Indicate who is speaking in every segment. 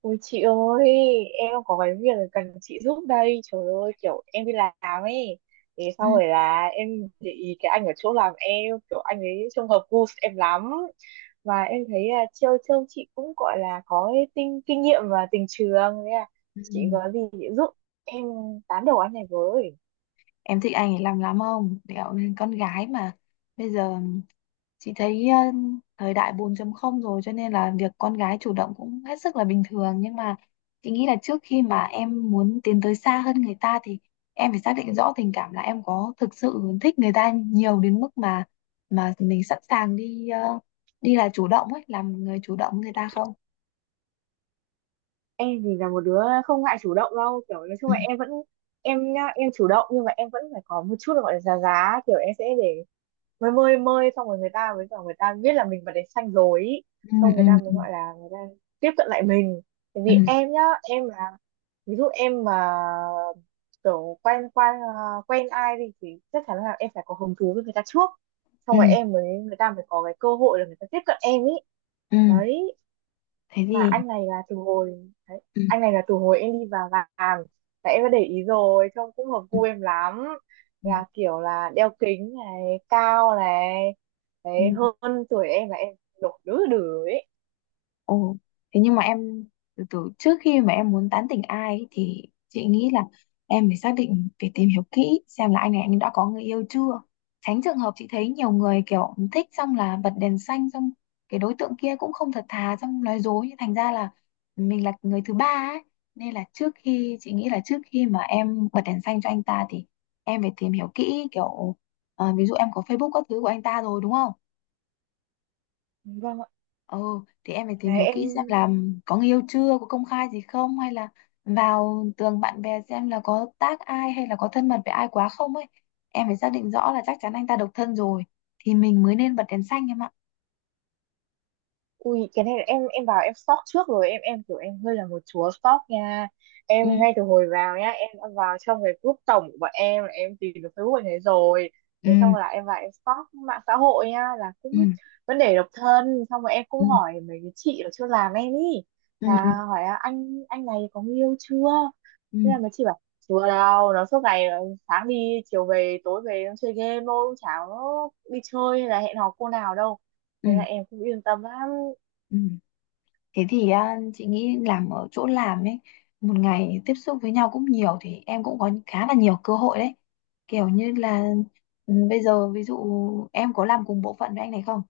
Speaker 1: Ôi chị ơi, em có cái việc cần chị giúp đây. Trời ơi, kiểu em đi làm ấy. Thế sau
Speaker 2: Ừ,
Speaker 1: rồi là em để ý cái anh ở chỗ làm em, kiểu anh ấy trông hợp gu em lắm. Và em thấy là trêu trêu chị cũng gọi là có cái kinh nghiệm và tình trường. Thế là
Speaker 2: ừ, ừ.
Speaker 1: chị có gì chị giúp em tán đầu anh này với.
Speaker 2: Em thích anh ấy làm lắm không? Kiểu nên con gái mà bây giờ chị thấy thời đại 4 không rồi, cho nên là việc con gái chủ động cũng hết sức là bình thường. Nhưng mà chị nghĩ là trước khi mà em muốn tiến tới xa hơn người ta thì em phải xác định rõ tình cảm, là em có thực sự thích người ta nhiều đến mức mà mình sẵn sàng đi, là chủ động ấy, làm người chủ động với người ta không?
Speaker 1: Em thì là một đứa không ngại chủ động đâu. Kiểu nói chung là em vẫn, em nhá, em chủ động nhưng mà em vẫn phải có một chút là gọi là giá giá. Kiểu em sẽ để mới mơi mơi xong rồi người ta biết là mình bật đèn xanh rồi ý.
Speaker 2: Ừ,
Speaker 1: Xong người
Speaker 2: ừ,
Speaker 1: ta mới
Speaker 2: ừ,
Speaker 1: gọi là người ta tiếp cận lại mình, tại
Speaker 2: ừ,
Speaker 1: vì em nhá, em là ví dụ em mà kiểu quen quen ờ, quen ai đi thì chắc chắn là em phải có hứng thú với người ta trước,
Speaker 2: ừ,
Speaker 1: xong rồi
Speaker 2: ừ,
Speaker 1: em mới người ta mới có cái cơ hội là người ta tiếp cận em ý.
Speaker 2: ừ.
Speaker 1: Đấy,
Speaker 2: Thế
Speaker 1: mà
Speaker 2: thì.
Speaker 1: anh này là từ hồi đấy,
Speaker 2: Ừ,
Speaker 1: anh này là từ hồi em đi vào làm, tại em đã để ý rồi trông cũng hợp gu em lắm,
Speaker 2: ừ,
Speaker 1: là kiểu là đeo kính này, cao này, đấy,
Speaker 2: ừ.
Speaker 1: hơn tuổi em, là em đổ đứa đứa ấy.
Speaker 2: Ồ, thế nhưng mà em, từ từ trước khi mà em muốn tán tỉnh ai ấy, thì chị nghĩ là em phải xác định, phải tìm hiểu kỹ xem là anh này anh đã có người yêu chưa. Tránh trường hợp chị thấy nhiều người kiểu thích xong là bật đèn xanh, xong cái đối tượng kia cũng không thật thà, xong nói dối, nhưng thành ra là mình là người thứ ba ấy. Nên là trước khi, chị nghĩ là trước khi mà em bật đèn xanh cho anh ta thì em phải tìm hiểu kỹ kiểu, à, ví dụ em có Facebook các thứ của anh ta rồi, đúng không?
Speaker 1: Vâng ạ.
Speaker 2: Ừ, thì em phải tìm
Speaker 1: Đấy
Speaker 2: hiểu
Speaker 1: em.
Speaker 2: kỹ xem là có người yêu chưa, có công khai gì không, hay là vào tường bạn bè xem là có tác ai, hay là có thân mật với ai quá không ấy. Em phải xác định rõ là chắc chắn anh ta độc thân rồi thì mình mới nên bật đèn xanh em ạ.
Speaker 1: Ui cái này là em vào em stalk trước rồi, em kiểu em hơi là một chúa stalk nha.
Speaker 2: Ừ,
Speaker 1: Em ngay từ hồi vào nhá, em đã vào trong cái group tổng của bọn em, là em tìm được Facebook bạn ấy rồi. Thế
Speaker 2: ừ,
Speaker 1: xong là em vào em stalk mạng xã hội nha, là cũng
Speaker 2: ừ,
Speaker 1: vấn đề độc thân. Xong rồi em
Speaker 2: ừ,
Speaker 1: cũng hỏi mấy cái chị ở chưa làm em ý,
Speaker 2: ừ, ừ,
Speaker 1: là hỏi là anh này có người yêu chưa.
Speaker 2: ừ,
Speaker 1: Thế là mấy chị bảo chưa đâu, nó suốt ngày sáng đi chiều về, tối về nó chơi game thôi, cũng chả có đi chơi hay là hẹn hò cô nào đâu.
Speaker 2: ừ.
Speaker 1: Thế là em cũng yên tâm lắm.
Speaker 2: Ừ. Thế thì à, chị nghĩ làm ở chỗ làm ấy, một ngày tiếp xúc với nhau cũng nhiều thì em cũng có khá là nhiều cơ hội đấy. Kiểu như là, ừ, bây giờ ví dụ em có làm cùng bộ phận với anh này không?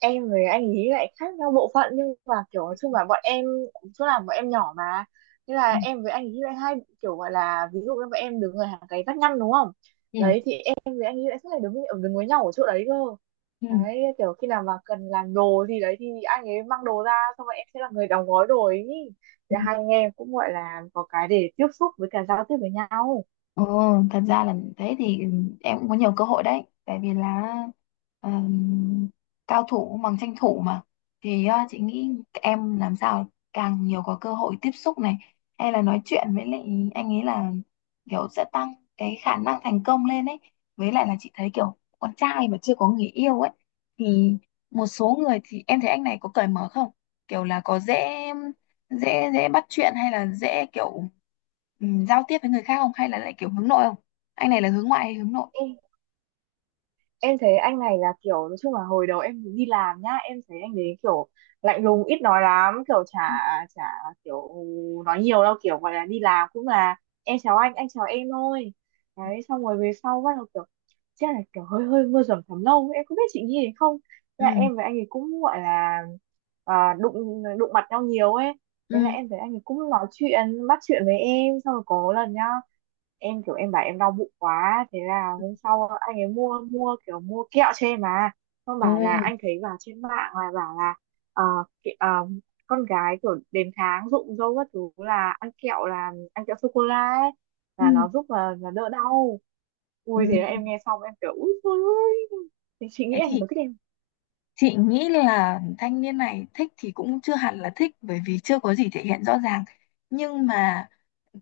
Speaker 1: Em với anh ý lại khác nhau bộ phận, nhưng mà kiểu nói chung là bọn em, chỗ làm bọn em nhỏ mà. Thế là em với anh ý lại hai, kiểu gọi là ví dụ như bọn em đứng ở hàng cái vách ngăn đúng không,
Speaker 2: Ừ.
Speaker 1: đấy thì em với anh ý lại suốt ngày đứng với nhau ở chỗ đấy cơ.
Speaker 2: Ừ.
Speaker 1: Đấy, kiểu khi nào mà cần làm đồ gì đấy thì anh ấy mang đồ ra, xong rồi em sẽ là người đóng gói đồ ấy,
Speaker 2: Ừ.
Speaker 1: thì hai anh em cũng gọi là có cái để tiếp xúc với cả giao tiếp với nhau.
Speaker 2: Ừ, thật ra là, thế thì, ừ, em cũng có nhiều cơ hội đấy, tại vì là ờm, cao thủ bằng tranh thủ mà. Thì chị nghĩ em làm sao càng nhiều có cơ hội tiếp xúc này, hay là nói chuyện với lại anh ấy, là kiểu sẽ tăng cái khả năng thành công lên ấy. Với lại là chị thấy kiểu con trai mà chưa có người yêu ấy thì, một số người thì em thấy anh này có cởi mở không, kiểu là có dễ dễ dễ bắt chuyện, hay là dễ kiểu, ừ, giao tiếp với người khác không, hay là lại kiểu hướng nội không? Anh này là hướng ngoại hay hướng nội?
Speaker 1: Em thấy anh này là kiểu nói chung là hồi đầu em đi làm nhá, em thấy anh đấy kiểu lạnh lùng ít nói lắm, kiểu chả
Speaker 2: Ừ,
Speaker 1: chả kiểu nói nhiều đâu, kiểu gọi là đi làm cũng là em chào anh chào em thôi. Đấy xong rồi về sau bắt đầu kiểu, chắc là kiểu hơi hơi mưa dầm thấm lâu, em không biết chị nghĩ thế không. Thế là
Speaker 2: ừ,
Speaker 1: em với anh ấy cũng gọi là, đụng đụng mặt nhau nhiều ấy. Thế là
Speaker 2: ừ,
Speaker 1: em thấy anh ấy cũng nói chuyện bắt chuyện với em, xong rồi có lần nhá, em kiểu em bảo em đau bụng quá, thế là hôm sau anh ấy mua mua kiểu mua kẹo cho em mà, xong
Speaker 2: ồ,
Speaker 1: bảo là anh thấy vào trên mạng là bảo là, ờ, kẹ- ờ, con gái kiểu đến tháng rụng râu các thứ là ăn kẹo, là ăn kẹo sô cô la ấy,
Speaker 2: ừ.
Speaker 1: là nó giúp là đỡ đau.
Speaker 2: Ừ.
Speaker 1: Ui thế là em nghe xong em kiểu ui trời ơi, chị nghĩ
Speaker 2: Thế
Speaker 1: anh
Speaker 2: thì
Speaker 1: có thích em.
Speaker 2: chị nghĩ là thanh niên này thích thì cũng chưa hẳn là thích, bởi vì chưa có gì thể hiện rõ ràng. Nhưng mà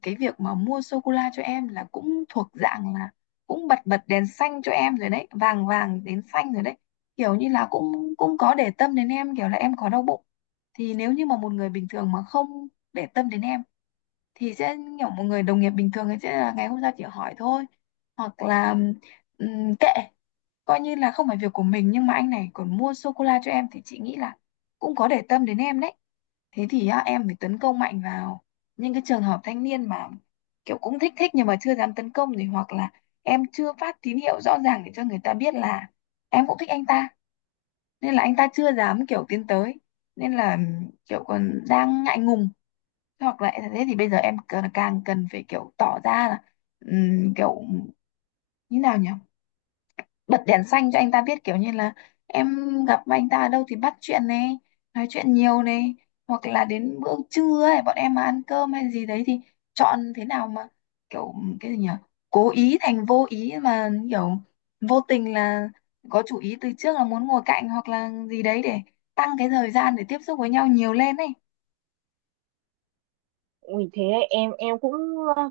Speaker 2: cái việc mà mua sô cô la cho em là cũng thuộc dạng là cũng bật bật đèn xanh cho em rồi đấy, vàng vàng đến xanh rồi đấy. Kiểu như là cũng cũng có để tâm đến em, kiểu là em có đau bụng, thì nếu như mà một người bình thường mà không để tâm đến em thì sẽ kiểu một người đồng nghiệp bình thường ấy, sẽ là ngày hôm sau chỉ hỏi thôi, hoặc là kệ, coi như là không phải việc của mình. Nhưng mà anh này còn mua sô cô la cho em thì chị nghĩ là cũng có để tâm đến em đấy. Thế thì á, em phải tấn công mạnh vào những cái trường hợp thanh niên mà kiểu cũng thích thích nhưng mà chưa dám tấn công, thì hoặc là em chưa phát tín hiệu rõ ràng để cho người ta biết là em cũng thích anh ta, nên là anh ta chưa dám kiểu tiến tới, nên là kiểu còn đang ngại ngùng. Hoặc là thế thì bây giờ em cần, càng cần phải kiểu tỏ ra là kiểu như nào nhỉ, bật đèn xanh cho anh ta biết, kiểu như là em gặp anh ta ở đâu thì bắt chuyện này, nói chuyện nhiều này, hoặc là đến bữa trưa ấy bọn em mà ăn cơm hay gì đấy thì chọn thế nào mà kiểu, cái gì nhỉ, cố ý thành vô ý mà kiểu, vô tình là có chủ ý từ trước, là muốn ngồi cạnh hoặc là gì đấy để tăng cái thời gian để tiếp xúc với nhau nhiều lên ấy.
Speaker 1: Ui thế đấy, em cũng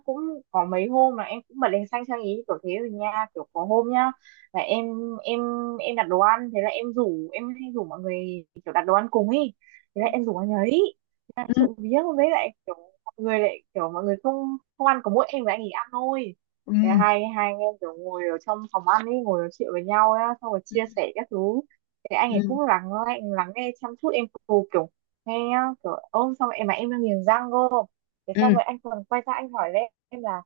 Speaker 1: cũng có mấy hôm là em cũng bật đèn xanh sang ý kiểu thế rồi nha, kiểu có hôm nhá, là em em đặt đồ ăn, thế là em rủ em hay rủ mọi người kiểu đặt đồ ăn cùng ý, thế
Speaker 2: Ừ,
Speaker 1: là em rủ anh ấy. Thế là trộm vía với lại kiểu mọi người lại kiểu mọi người không không ăn, có mỗi em và anh ấy ăn thôi.
Speaker 2: ừ,
Speaker 1: Thế là hai hai anh em kiểu ngồi ở trong phòng ăn ấy, ngồi nói chuyện với nhau á, xong rồi
Speaker 2: ừ,
Speaker 1: chia sẻ các thứ. Thế anh ấy
Speaker 2: ừ,
Speaker 1: cũng lắng lắng lắng nghe chăm chút em cầu kiểu nghe nhá, kiểu ôm xong em mà em đang nghiền răng cơ. Thế
Speaker 2: ừ,
Speaker 1: xong rồi anh còn quay ra anh hỏi lên em là,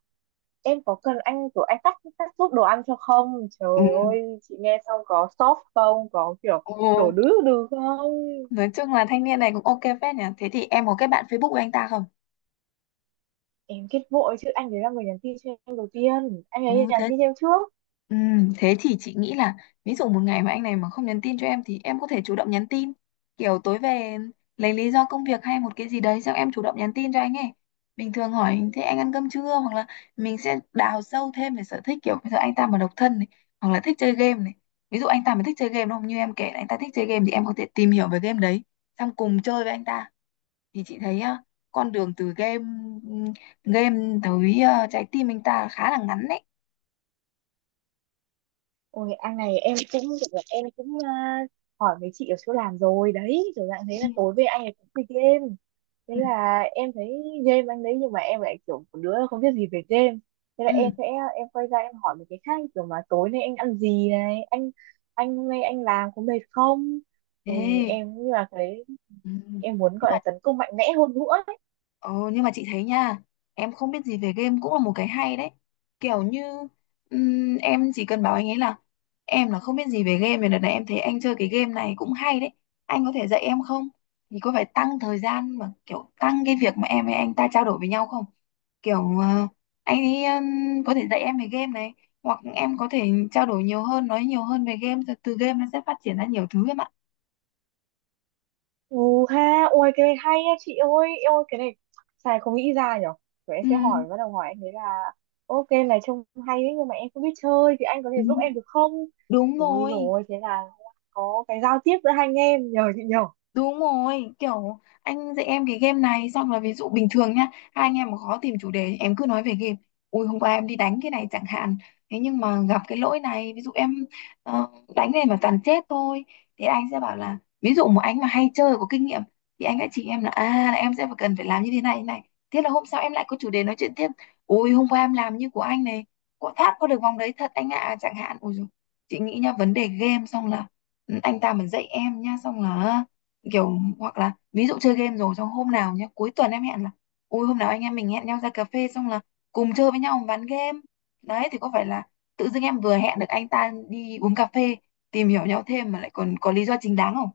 Speaker 1: em có cần anh kiểu anh cắt cắt giúp đồ ăn cho không.
Speaker 2: ừ,
Speaker 1: Trời ơi chị nghe xong có sốt không, có kiểu đổ
Speaker 2: ừ.
Speaker 1: đứ đừ không.
Speaker 2: Nói chung là thanh niên này cũng ok phết nhỉ. Thế thì em có kết bạn Facebook của anh ta không?
Speaker 1: Em kết vội chứ, anh ấy là người nhắn tin cho em đầu tiên, anh
Speaker 2: Ừ,
Speaker 1: ấy nhắn
Speaker 2: thế,
Speaker 1: tin cho em trước.
Speaker 2: ừ, thế thì chị nghĩ là ví dụ một ngày mà anh này mà không nhắn tin cho em thì em có thể chủ động nhắn tin. Kiểu tối về lấy lý do công việc hay một cái gì đấy xong em chủ động nhắn tin cho anh ấy. Bình thường hỏi thế anh ăn cơm chưa, hoặc là mình sẽ đào sâu thêm về sở thích, kiểu bây giờ anh ta mà độc thân này, hoặc là thích chơi game này. Ví dụ anh ta mà thích chơi game đúng không? Như em kể là anh ta thích chơi game thì em có thể tìm hiểu về game đấy xong cùng chơi với anh ta, thì chị thấy á, con đường từ game game tới trái tim anh ta khá là ngắn đấy.
Speaker 1: Ôi anh này em cũng, em cũng à, hỏi mấy chị ở chỗ làm rồi đấy, kiểu dạng thế,
Speaker 2: Ừ.
Speaker 1: là tối về anh ấy cũng chơi game. Thế
Speaker 2: Ừ.
Speaker 1: là em thấy game anh đấy, nhưng mà em lại kiểu một đứa không biết gì về game. Thế là
Speaker 2: Ừ,
Speaker 1: em sẽ, em quay ra em hỏi mấy cái khác kiểu mà tối nay anh ăn gì này, anh hôm nay anh làm có mệt không. Ui
Speaker 2: thế,
Speaker 1: em như là cái
Speaker 2: ừ.
Speaker 1: em muốn gọi là tấn công mạnh mẽ hơn nữa.
Speaker 2: Ờ, nhưng mà chị thấy nha, em không biết gì về game cũng là một cái hay đấy. Kiểu như em chỉ cần bảo anh ấy là em là không biết gì về game, thì đợt này em thấy anh chơi cái game này cũng hay đấy. Anh có thể dạy em không? Thì có phải tăng thời gian mà kiểu tăng cái việc mà em với anh ta trao đổi với nhau không? Kiểu anh ấy có thể dạy em về game này, hoặc em có thể trao đổi nhiều hơn, nói nhiều hơn về game, rồi từ game nó sẽ phát triển ra nhiều thứ em ạ.
Speaker 1: Ừ ha, ôi cái này hay nha chị ơi, em ơi cái này xài không nghĩ ra nhở. Rồi em
Speaker 2: Ừ.
Speaker 1: sẽ hỏi, bắt đầu hỏi anh ấy là, ok này trông hay đấy nhưng mà em không biết chơi, thì anh có thể
Speaker 2: Ừ.
Speaker 1: giúp em được không?
Speaker 2: Đúng
Speaker 1: Ui
Speaker 2: rồi.
Speaker 1: rồi thế là có cái giao tiếp giữa hai anh em nhờ chị nhờ.
Speaker 2: Đúng rồi, kiểu anh dạy em cái game này xong là, ví dụ bình thường nhá, hai anh em mà khó tìm chủ đề, em cứ nói về game. Ui hôm qua em đi đánh cái này chẳng hạn. Thế nhưng mà gặp cái lỗi này, ví dụ em ờ, đánh này mà toàn chết thôi, thì anh sẽ bảo là ví dụ một anh mà hay chơi có kinh nghiệm thì anh sẽ chỉ em là, à là em sẽ phải, cần phải làm như thế này thế này. Thế là hôm sau em lại có chủ đề nói chuyện tiếp. Ui hôm qua em làm như của anh này, có thoát qua được vòng đấy thật anh ạ, chẳng hạn. Ui dồi, chị nghĩ nhá, vấn đề game xong là, ừ, anh ta mà dạy em nhá xong là kiểu, hoặc là ví dụ chơi game rồi xong hôm nào nhá cuối tuần em hẹn là, ui hôm nào anh em mình hẹn nhau ra cà phê xong là cùng chơi với nhau ván game, đấy thì có phải là tự dưng em vừa hẹn được anh ta đi uống cà phê, tìm hiểu nhau thêm mà lại còn có lý do chính đáng không?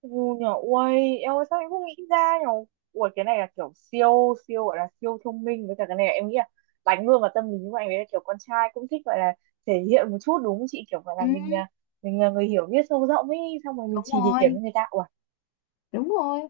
Speaker 1: Ừ nhờ, ui em ơi sao em không nghĩ ra nhở. Ui cái này là kiểu siêu, siêu gọi là siêu thông minh, với cả cái này là em nghĩ là đánh luôn vào tâm lý của anh ấy, là kiểu con trai cũng thích gọi là thể hiện một chút đúng không chị? Kiểu gọi
Speaker 2: Ừ,
Speaker 1: là mình là người hiểu biết sâu rộng ấy, xong rồi mình
Speaker 2: đúng
Speaker 1: chỉ
Speaker 2: rồi,
Speaker 1: điểm cho người ta. Ui,
Speaker 2: đúng rồi.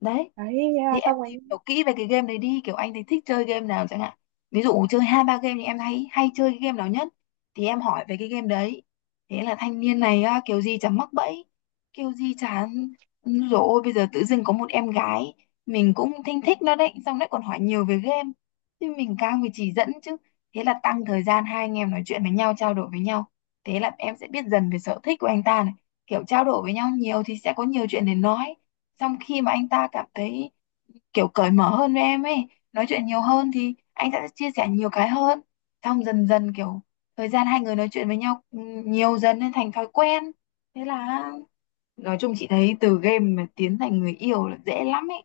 Speaker 2: Đấy,
Speaker 1: đấy thế
Speaker 2: thì
Speaker 1: là
Speaker 2: em
Speaker 1: xong
Speaker 2: tìm
Speaker 1: anh.
Speaker 2: hiểu kỹ về cái game đấy đi, kiểu anh thì thích chơi game nào chẳng hạn, ví dụ chơi hai ba game thì em thấy hay chơi cái game nào nhất, thì em hỏi về cái game đấy. Thế là thanh niên này á, kiểu gì chẳng mắc bẫy, kiểu gì chán rồi, ôi bây giờ tự dưng có một em gái mình cũng thinh thích nó đấy, xong lại còn hỏi nhiều về game, thì mình càng phải chỉ dẫn chứ. Thế là tăng thời gian hai anh em nói chuyện với nhau, trao đổi với nhau, thế là em sẽ biết dần về sở thích của anh ta này, kiểu trao đổi với nhau nhiều thì sẽ có nhiều chuyện để nói. Xong khi mà anh ta cảm thấy kiểu cởi mở hơn với em ấy, nói chuyện nhiều hơn thì anh sẽ chia sẻ nhiều cái hơn, xong dần dần kiểu, thời gian hai người nói chuyện với nhau nhiều dần nên thành thói quen. Thế là nói chung chị thấy từ game mà tiến thành người yêu là dễ lắm ấy.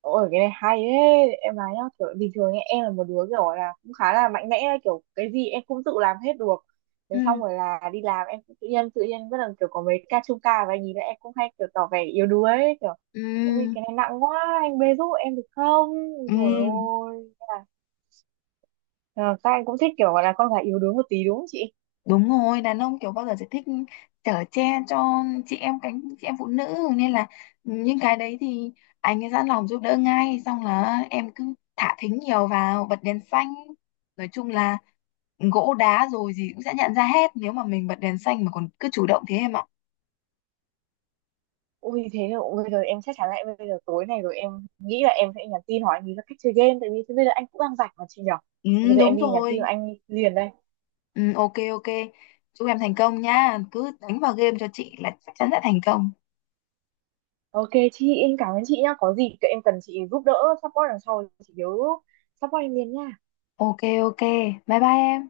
Speaker 1: Ôi cái này hay đấy em nói nhá, kiểu bình thường ấy, em là một đứa kiểu là cũng khá là mạnh mẽ ấy, kiểu cái gì em cũng tự làm hết được. Thế xong
Speaker 2: Ừ.
Speaker 1: rồi là đi làm em cũng tự nhiên bắt đầu kiểu có mấy ca chung ca và nhìn lại, em cũng hay kiểu tỏ vẻ yếu đuối ấy, kiểu ôi
Speaker 2: Ừ.
Speaker 1: cái này nặng quá anh bê giúp em được không. Rồi
Speaker 2: Ừ.
Speaker 1: ôi thế là, ờ, các anh cũng thích kiểu gọi là con gái yếu đuối một tí đúng không chị.
Speaker 2: Đúng rồi, đàn ông kiểu bao giờ sẽ thích chở che cho chị em, cánh chị em phụ nữ, nên là những cái đấy thì anh ấy sẵn lòng giúp đỡ ngay, xong là em cứ thả thính nhiều vào, bật đèn xanh, nói chung là gỗ đá rồi gì cũng sẽ nhận ra hết, nếu mà mình bật đèn xanh mà còn cứ chủ động thế em ạ.
Speaker 1: Ui thế là ui, bây giờ em chắc chắn lại, bây giờ tối này rồi em nghĩ là em sẽ nhắn tin hỏi anh ý là cách chơi game, tại vì thế bây giờ anh cũng đang rảnh mà chị nhở.
Speaker 2: Ừ,
Speaker 1: Thì bây giờ em
Speaker 2: đúng
Speaker 1: đi nhắn tin là
Speaker 2: rồi.
Speaker 1: anh liền đây.
Speaker 2: Ừ, ok, ok. Chúc em thành công nha, cứ đánh vào game cho chị là chắc chắn sẽ thành công.
Speaker 1: Ok chị, em cảm ơn chị nhá, có gì em cần chị giúp đỡ support đằng sau thì chị nhớ support em liền nha.
Speaker 2: Ok. Ok. Bye bye em.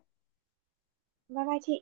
Speaker 1: Bye bye chị.